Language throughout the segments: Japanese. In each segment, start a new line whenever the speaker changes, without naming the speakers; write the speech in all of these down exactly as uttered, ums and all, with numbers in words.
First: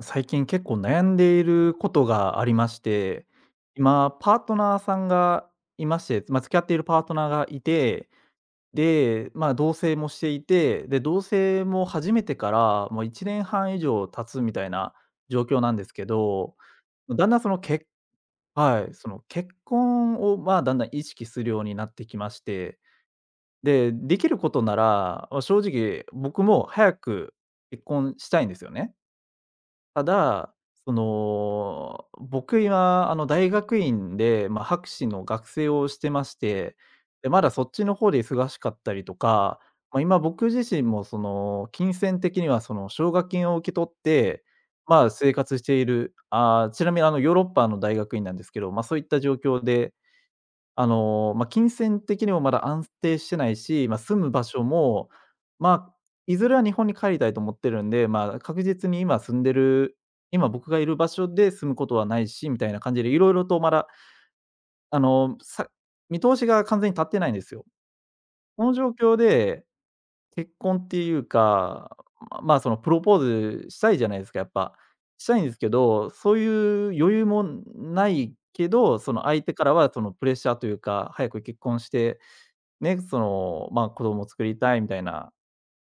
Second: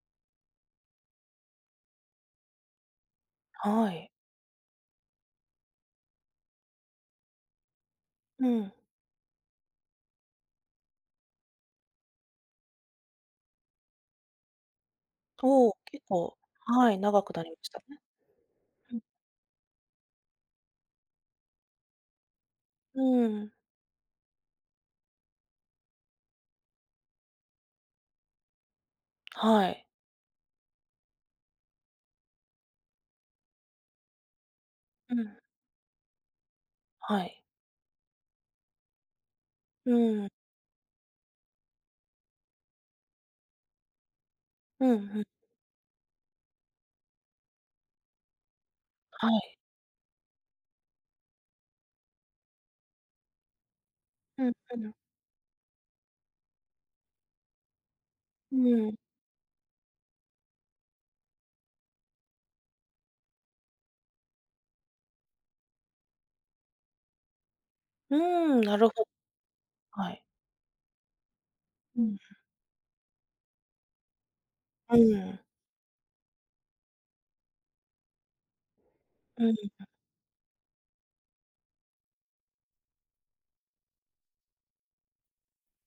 最近結構悩んでいることがありまして、
はい。
今、パートナーさんがいまして、まあ、付き合っているパートナーがいて、
うん。
で、まあ、同棲もしていて、で、同棲も始めてからもういちねんはん以上経つみたいな状況
お
なん
お、
です
結
け
構、
ど、
はい、長
だん
く
だん
な
そ
りま
の
した
結、
ね。
はい、
うん。
その結婚を、まあ、だんだん意識するようになってきまして、
うん、
で、できることなら、ま、正直僕も早く結婚したいんですよね。
はい。
ただ、その、僕今、あの、大学院で、まあ、博士
う
の
ん、
学生をしてまして、
は
で、ま
い。
だそっちの方で忙しかったりとか、
う
まあ、今
ん、
僕自身もその、金銭的にはその、奨学金を受け取って、
うん
まあ、
うん、
生活している、あーちなみにあの、ヨーロッパの大学院なんですけど、まあ、そういった
は
状
い。
況であの、まあ、金銭的にもまだ安定してないし、まあ、住む場
うん
所
うん。
も、まあ、いずれは日本に帰りたいと思ってるんで、まあ、
う
確実
ん。
に今住んでる今僕がいる場所で住むことはないし、みたいな感じでいろいろとまだ、あの、さ見通しが完全に立ってないんですよ。
うーん、
この
なる
状
ほ
況で、
はい。
結婚っていうか、
うん、
ままあ、そのプロポーズしたいじゃないですか、やっぱ。
う
した
ん、
いんですけど、そういう余裕もないけど、その
う
相
ん、な
手から
る
はそのプレッシャーというか、早く結婚してね、その、まあ、子供を作りたいみたいな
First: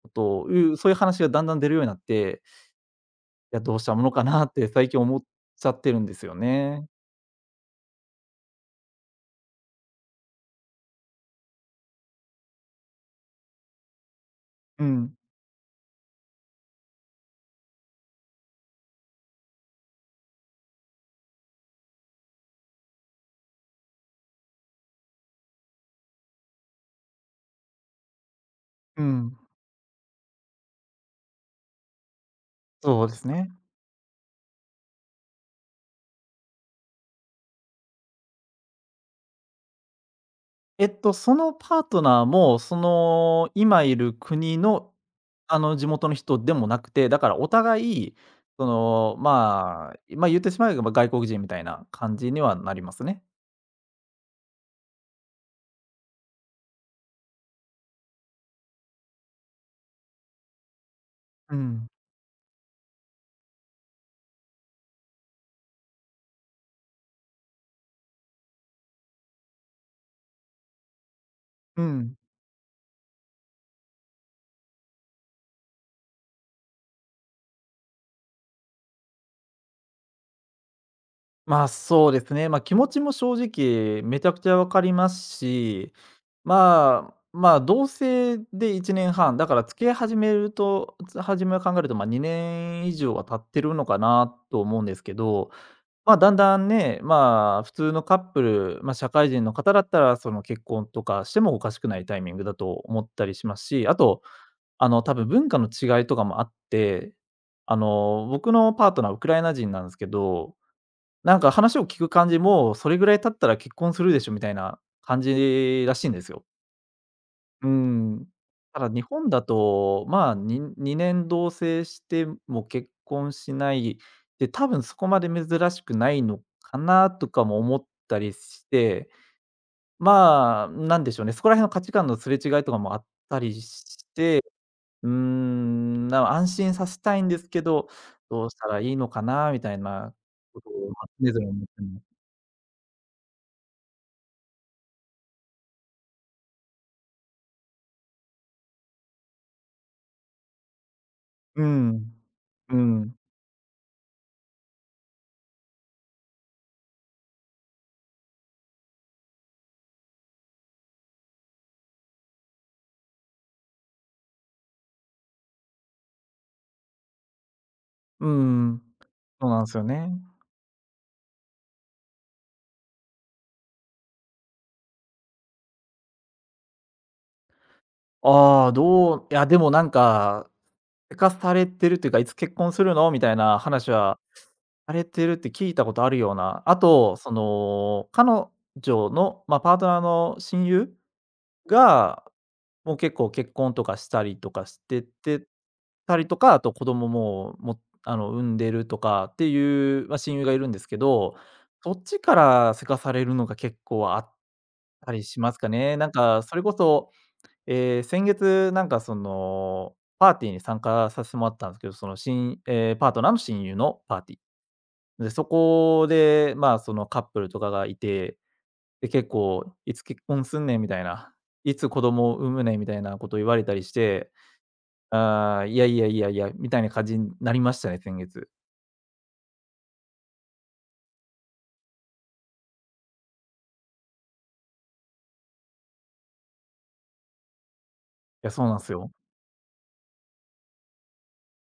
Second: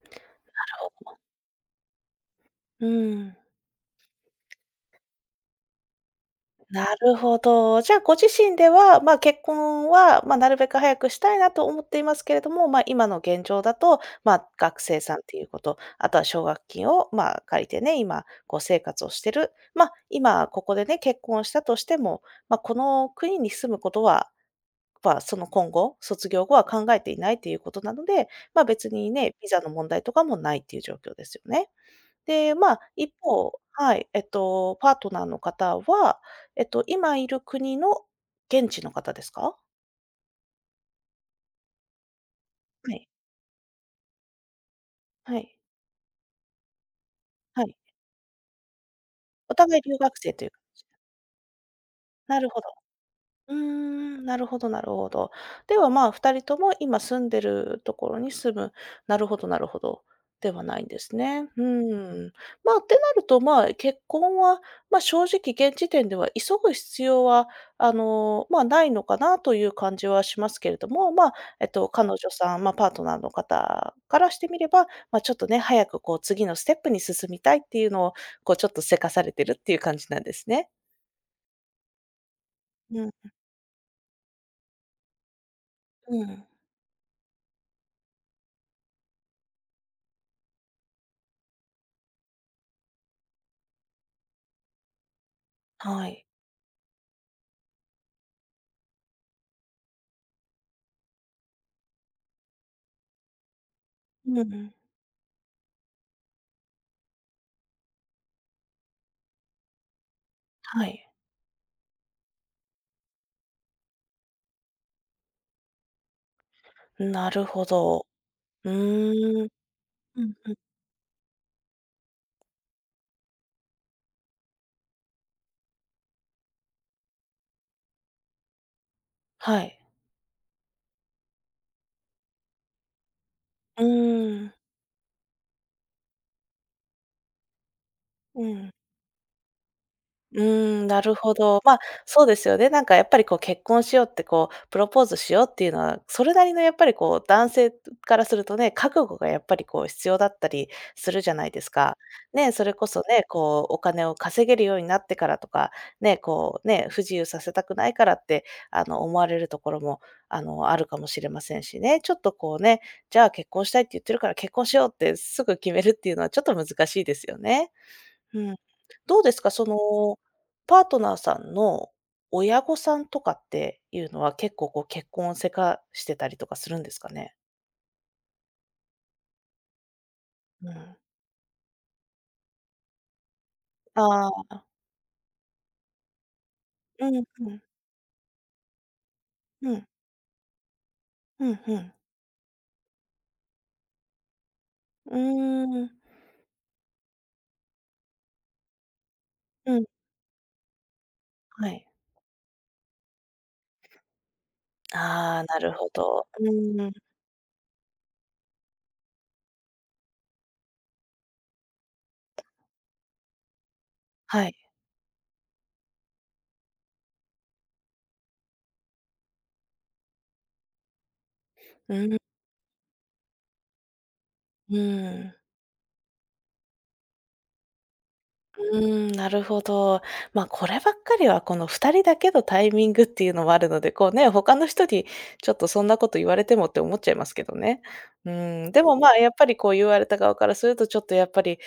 ことを、いうそういう
ほ
話がだんだん出るようになって、
うん。
いや、どうしたものかなって最近思っちゃってるんですよ
な
ね。
るほど。じゃあ、ご自身では、まあ、結婚は、まあ、なるべく早くしたいなと思っていますけれども、まあ、今の現状だと、まあ、学
う
生
ん、
さんっていうこと、あとは奨学金を、まあ、借りてね、今、こう生活をしてる。まあ、今ここでね、結婚したとしても、まあ、この国に住むことは、まあ、その今後、卒業後は考えていないということなので、まあ、別
う
にね、
ん、
ビザの問題とかもないっていう状況ですよね。で、まあ、
そう
一
ですね。
方はい、えっと、パートナーの方は、えっと、今いる国の現地の方ですか？
えっと、そのパートナーも、そ
はい、
の、今いる国の、
はい、
あの、地元の人でもなくて、だからお
はい。
互い、その、
お互い
ま
留
あ、
学
まあ、
生
言っ
という
て
か、
しまえば外国人みたいな感じ
な
に
る
は
ほど。
なりますね。
うーん、なるほどなるほど。では、まあ、ふたりとも今住んでるところに住む、なるほどなるほど、ではないんですね。
う
う
ん、
ん。まあ、ってなると、まあ、結婚は、まあ、正直現時点では急ぐ必要は、あの、まあ、ないのかなという感じはしますけれども、まあ、えっ
う
と、彼女
ん。
さん、まあ、パートナーの方からしてみれば、まあ、ちょっとね、早くこう次のステップに進みたいっていうのを、こうちょっとせかされてるっていう感じなんですね。
まあ、そうですね。まあ、気持ち
うん、
も正直めちゃくちゃ分かりますし、
うん、
まあ、まあ、同棲でいちねんはん、だから付き合い始めるとつ始めを考えると、ま、にねん以上は経ってるのかなと思うんですけど、
は
まあ、
い。
だんだんね、まあ、普通のカップル、まあ、社会人の方だったら、その、結婚とかしてもおかしくないタイミングだと思ったりしますし、あと、
うんうん。
あの、多分文化の違いとかもあって、あの、僕のパートナーウクライナ人なんですけど、
はい。
なんか話を聞く感じも、それぐらい経ったら結婚するでしょみたいな感じらしいんですよ。
なるほ
うー
ど。
ん。
う
ただ日本だ
ーん。
と、
う
ま
ん。
あ、ににねん同棲しても結婚しない、で、多分そこまで珍しくないのかなとかも思ったりして、
はい。
まあ、なんでしょうね、そこら辺の価値観のすれ違いとかもあったり
う
して、
ーん。
うーん、な安心させたいんですけど、
う
どうした
ん。
らいいのかなみたいな
うー
こと
ん、
を、ま
な
あ、
る
常
ほ
々思
ど。
っ
ま、あ
てま
そ
す。
うですよね。なんかやっぱりこう結婚しようって、こうプロポーズしようっていうのは、それなりのやっぱりこう男性からするとね、覚悟がやっぱりこう必要だったりするじゃないで
う
すか。
ん。
ね、それ
う
こそ
ん。
ね、こうお金を稼げるようになってからとか、ね、こうね、不自由させたくないからって、あの、思われるところも、あの、あるかもしれませんしね。ちょっとこうね、じゃあ結婚したいって言ってるから結婚しようってすぐ決めるっていうのはちょっと難しいですよね。
う
うん。
ん。
どうです
そう
か、
なん
そ
ですよね。
の、パートナーさんの親御さんとかっていうのは、結構こう、結婚をせかしてたりとかするんですかね？
ああ、どういや、でもなんか、
うん。
せかされてるっていうか、いつ結婚するのみたいな話は
ああ、
されてるって聞いたことあるような。あ
うん
と、
うん、
その、彼女の、まあ、
う
パー
ん、
トナーの親友
うん、ん。
が、もう結構結婚とかしたりとかして
う
て
ーん、
たりとか、あと子供も、もあの、産んでるとかって
うん、
いう、まあ、親友がいるんですけど、
はい。
そっちからせかされるのが結構あっ
あ
たりし
あ、
ます
な
か
るほ
ね。なん
ど。
か
う
それこ
ーん、
そ、えー先月なんかその、パーティーに参加させてもらったんですけど、その新えーパートナーの親友のパーティ
はい。
ー。で、そこで、まあ、そのカップルとかがいて、で、結構「いつ結婚すんねん」みたいな、「いつ
う
子
ん、
供を産むねん」みたいなことを言われたりして、
うーん。
あーいやいやいやいや、みたいな感じになりましたね、先月。
うーん、なるほど。まあ、こればっかりはこのふたりだけのタイミングっていうのもあるので、こうね、他の人にちょっとそんなこと言われてもって思っちゃいますけどね。
い
う
や、そ
ー
う
ん、
なん
で
です
も、ま
よ。
あ、やっぱりこう言われた側からするとちょっとやっぱり、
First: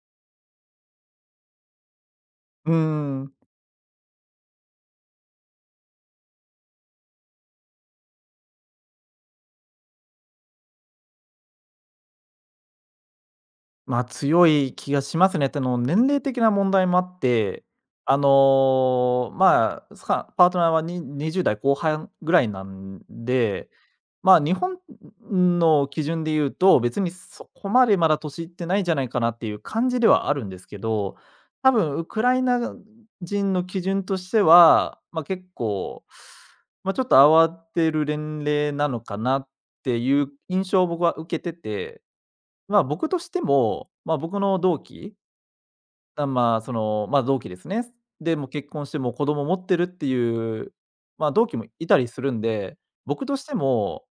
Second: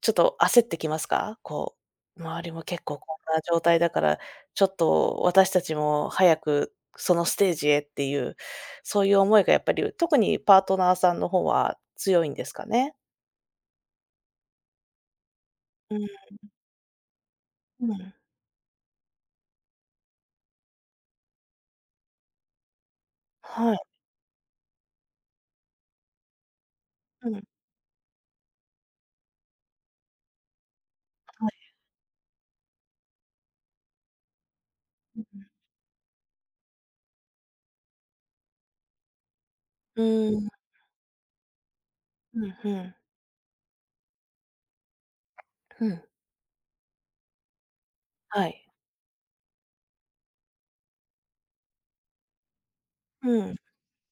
ちょっと焦ってきますか？こう、周りも
うー
結構こ
ん。
んな状態だから、ちょっと私たちも早くそのステージへっていう、そういう思いがやっぱり特にパートナーさんの方は強いんですかね？
まあ、強い気がしますね。っての、
うん、
年齢的な問題もあって、
うん。
あの、まあ、さパートナーはににじゅう代後半ぐらいなんで、
はい。
まあ、日本の基準で言うと、別に
うん、は
そ
い。
こまでまだ年いってないんじゃないかなっていう感じではあるんですけど、多分ウクライナ人の基準として
うんうんはい
は、まあ、
うん
結
はい
構、まあ、ちょっと慌てる年齢なのかなって
うう
いう
んうーん。
印象を僕は受けてて、
うん、ふ
まあ、
ん、
僕としても、まあ、僕の同期
ふん。
あ、まあ、その、まあ、同期ですね。で、
は
もう
い。
結婚してもう子供持ってるっていう、まあ、同期もいたりするんで、僕
う
とし
ん、
ても、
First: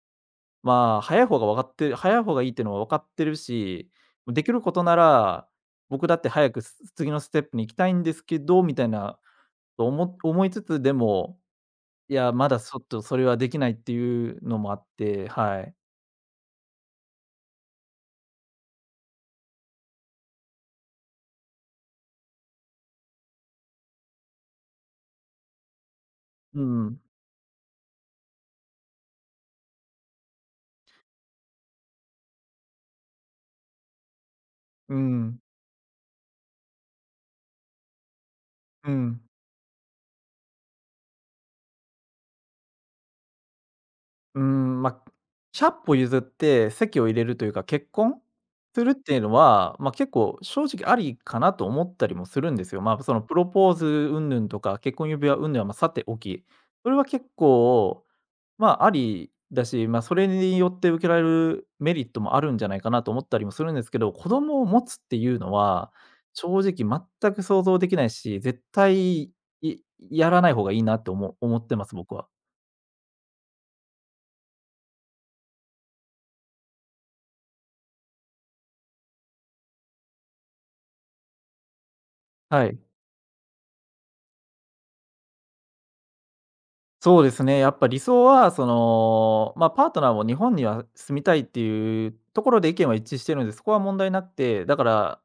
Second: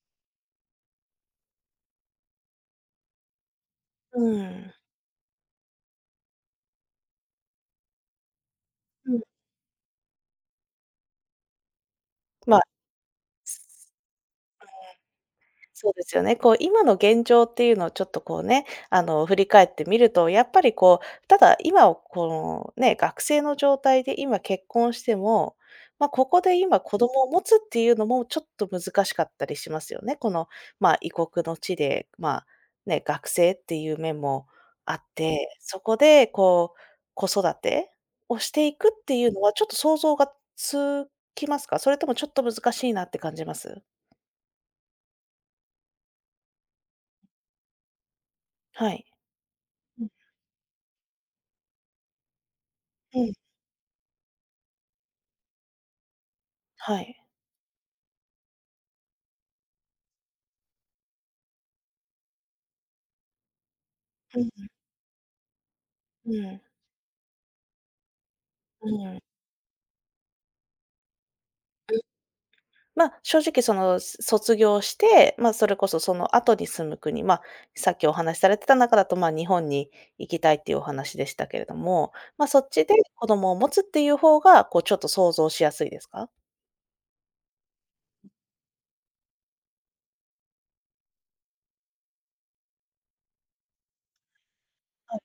まあ、早い方が分かってる早い方がいいっていうのは分かってるし、
う
できる
ん、
ことなら、僕だって早くす次のステップに行きたいんですけどみたい
う
な
ん。
と思思いつつ、でも、いや、ま
ま
だ
あ、
ちょっとそれはできないっていうのもあって、はい。
そうですよね。こう、今の現状っていうのをちょっとこうね、あの、振り返ってみると、やっぱりこう、ただ今をこのね、学生の状態で今結婚しても、まあ、ここで
う
今子
ん、
供を持つっていうのもちょっと難しかったりしますよね。この、ま、あ異国の地で、ま、あね、学生っていう面もあ
う
っ
ん、
て、そこでこう、子育てをしていく
う
って
ん。
いうのはちょっと想像がつきますか？それともちょっと難しいなって感じます？
うーん、まあ、じゅっぽ譲って席を入れるというか、結婚す
は
るっ
い。
ていうのは、まあ、結構正直ありかなと思ったりもするんですよ。まあ、そ
う
の
ん。
プロポーズ云々とか、結婚指輪云々は、ま、さておき、それ
は
は
い。
結構、まあ、ありだし、まあ、それによって受けられるメリットもあるんじゃないかなと思ったりもするんですけど、子
う
供を
ん
持つっていうのは、
うん、う
正
ん、
直全く想像できないし、絶
ま
対、
あ、
いやらない方がいいなっておも思ってます、僕は。
正直その、す卒業して、まあ、それこそその後に住む国、まあ、さっきお話しされてた中だと、まあ、日本に行きたいっていうお話でしたけれども、まあ、そ
は
っ
い。
ちで子供を持つっていう方が、こうちょっと想像しやすいですか？
そうですね、やっぱ理想は、その、まあ、パートナーも日本には住みたいっていうところで意見は一致してるんで、そこは問題なくて、だか
あ、
ら、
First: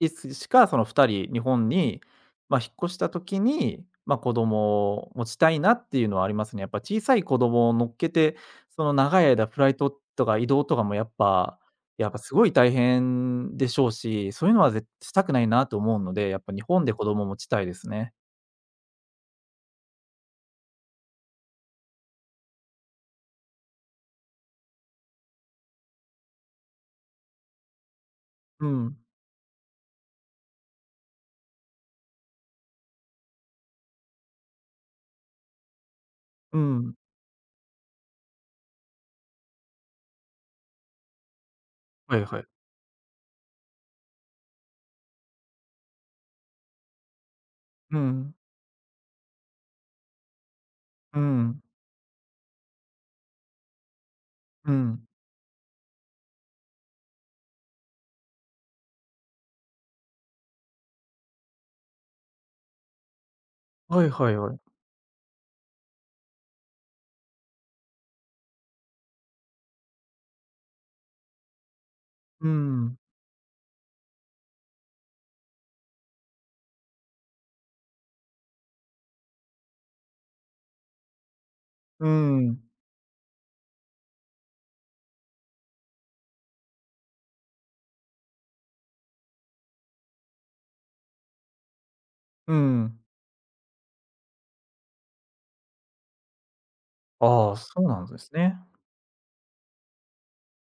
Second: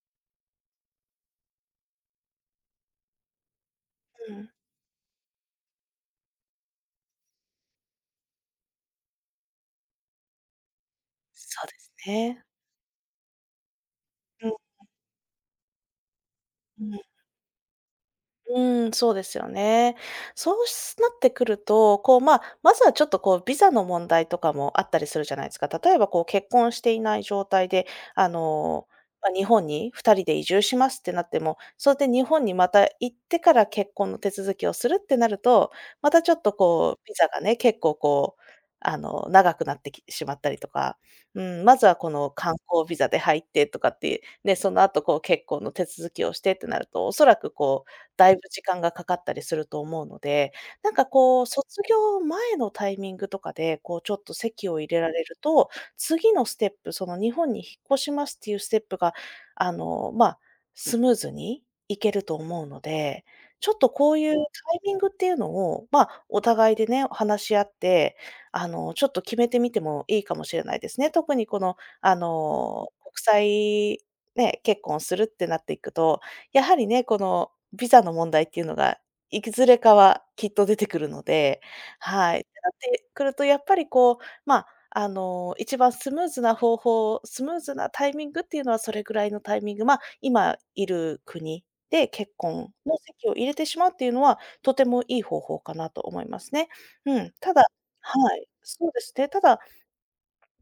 いつしかそのふたり、日本に、まあ、引っ越した時に、まあ、
う
子
ん。
供を持ちたいなっていうのはありますね。やっぱ小さい子供を乗っけて、その長い間フライトとか移動とかもやっぱ
そうです
やっぱす
ね。
ごい大変でしょうし、そ
う
ういう
ん
のは絶対したくないなと思うので、やっぱ日
う
本で
ん。
子供を持ちたいですね。
うん、そうですよね。そうしなってくると、こう、まあ、まずはちょっとこうビザの問題とかもあったりするじゃないですか。例えばこう結婚していない状態で、あ
う
の、
ん、
ま、日本にふたりで移住しますってなっても、それで日本にまた行ってから結婚の手続きをするってなると、またちょっと
うん、
こうビザがね、結構こう、あの、長くなってきしまったりとか、うん、まずはこ
はい
の
はい。
観光ビザで入ってとかって、ね、その後こう結婚の手続きをしてってなると、おそらく
うんうんはいはい
こう
う
だい
ん
ぶ時間がかかったりすると思うので、なんか
う
こう、
ん、
卒業前のタイミングとかで、こうちょっと籍
う
を入れ
ん。
られると、次のステップ、その日本に引っ越しますっていうステップが、あの、まあ、スムーズにいけると思うので、ちょっと
はい
こうい
は
う
いはい。
タイミングっていうのを、まあ、お互いでね、話し合って、あの、ちょっと決めてみてもいいかもしれないですね。特にこの、あ
う
の、
ん、
国際ね、結婚するってなっていくと、やはりね、このビザの問題っていうのが、いずれかはきっと出てくるので、
う
はい。って
ん、
なってくるとやっぱりこう、ま、ああの、一番スムーズな方法、スムーズなタイミングっていうのはそれぐらいのタイミング、ま、あ今いる国で結
う
婚の
ん。
籍を入れてしまうっていうのは、とてもいい方法かなと思いますね。うん、た
ああ、
だ
そうなんです
はい、
ね。
そうですね。ただ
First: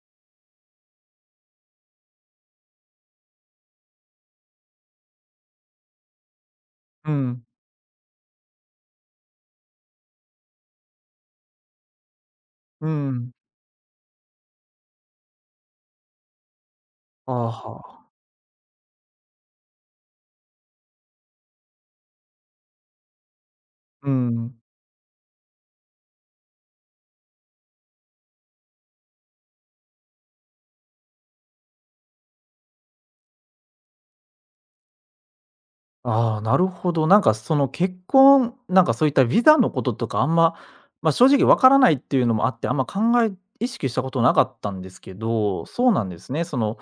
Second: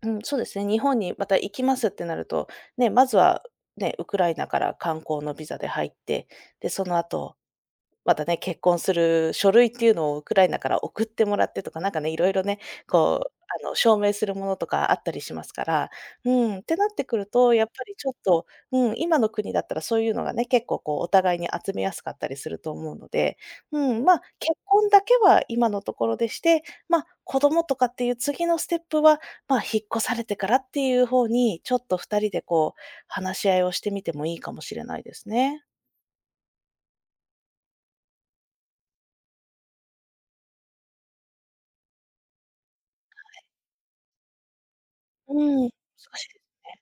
うん、そうですね。日本にまた行きますってなると、ね、まずはね、ウクライナから観光のビザで入って、で、その
う
後、
ん、
またね、結婚する書類っていうのをウクライナから送ってもらってとか、なんかね、いろいろね、
う
こう、
ん。
あの、証明するものとかあったりしますから、うん、ってなってくる
ああ、
と、やっ
は
ぱりち
あ。
ょっと、うん、今の国だったらそういうのがね、結構こうお互いに集めやすかったりすると思うので、うん、
う
まあ、結
ん。
婚だけは今のところでして、まあ、子供とかっていう次のステップは、まあ、引っ越されてからっていう方に、ちょっと二人でこう話し合いをしてみてもいいかもしれないですね。
ああ、なるほど。なんかその結婚、なんかそういったビザのこととかあんま、ま、正直わからないっていうのもあって、あんま考え意識したことなかったんですけ
うん、
ど、
難
そうなんで
し
す
いです
ね。その
ね。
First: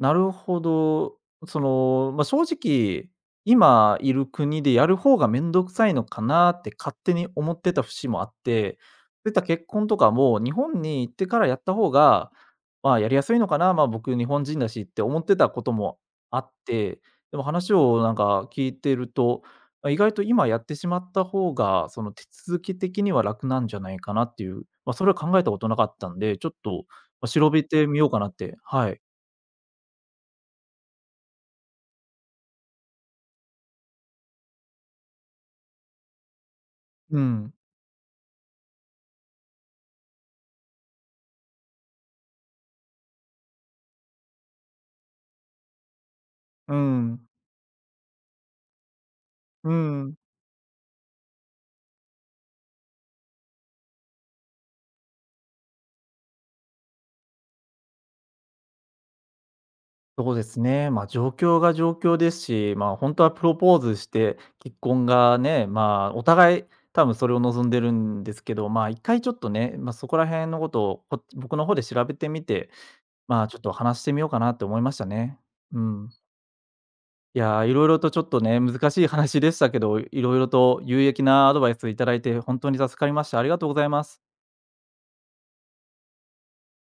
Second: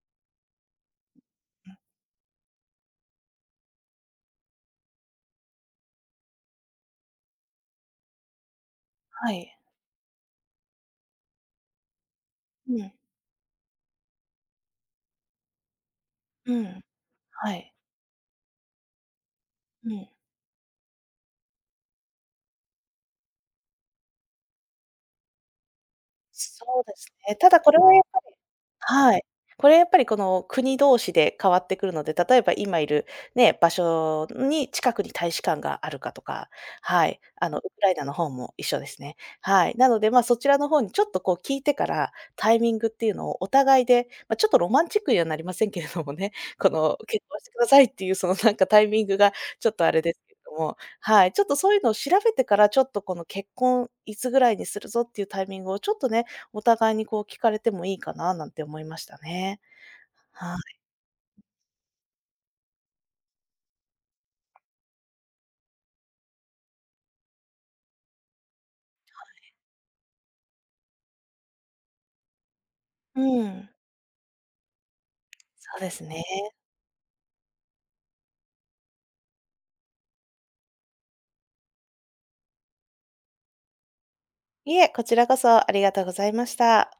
なるほど。その、まあ、正直、今いる国でやる方がめんどくさいのかなって勝手に思ってた節もあって、そうい
は
った
い。
結婚とかも日本に行ってからやった方が、
うん、
まあ、やりやすいのかな、まあ、僕日本人だしって思ってたこともあっ
うん、
て、でも
は
話
い、
をなんか聞いてると、
う
まあ、意
ん。
外と今やってしまった方が、その手続き的には楽なんじゃないかなっていう、まあ、それは考えたことなかったんで、ちょっ
そう
と、
です
ま、
ね。た
調
だ
べ
これ
て
は
み
や、
ようかなってはい。
はい。これやっぱりこの国同士で変わってくるので、例えば今いるね、場所に近くに大使館があるかとか、は
う
い、あ
ん。
のウクライナの方も一緒ですね。はい。なので、ま、そちらの方にちょっとこう聞いてから、タイミングっていうのをお互いで、ま、ちょっとロマンチックにはなりませんけれどもね、こ
う
の結
ん、
婚してくださいっていうそのなんかタイミングがちょ
う
っとあれで
ん。
すけれども、はい、ちょっとそういうのを調べてから、ちょっとこの結婚いつぐらいにするぞっていうタイミングをちょっとね、お互いにこう聞かれてもいいかななんて思いましたね。
そうで
は
す
い。
ね。まあ、状況が状況ですし、ま、あ本当はプロポーズして、結婚がね、まあ、お互い多分それを望んでるんですけど、まあ、一回ちょっとね、まあ、そこら辺のことを、こ僕の方で調べてみて、ま
う
あ、ちょっ
ん。
と話してみようかなって思いましたね。
そ
う
うです
ん。
ね。
いやー、いろいろとちょっとね、難しい話でしたけど、いろいろと有益なアドバイスいただいて、本当に助かりました。ありがとうございます。
いえ、こちらこそありがとうございました。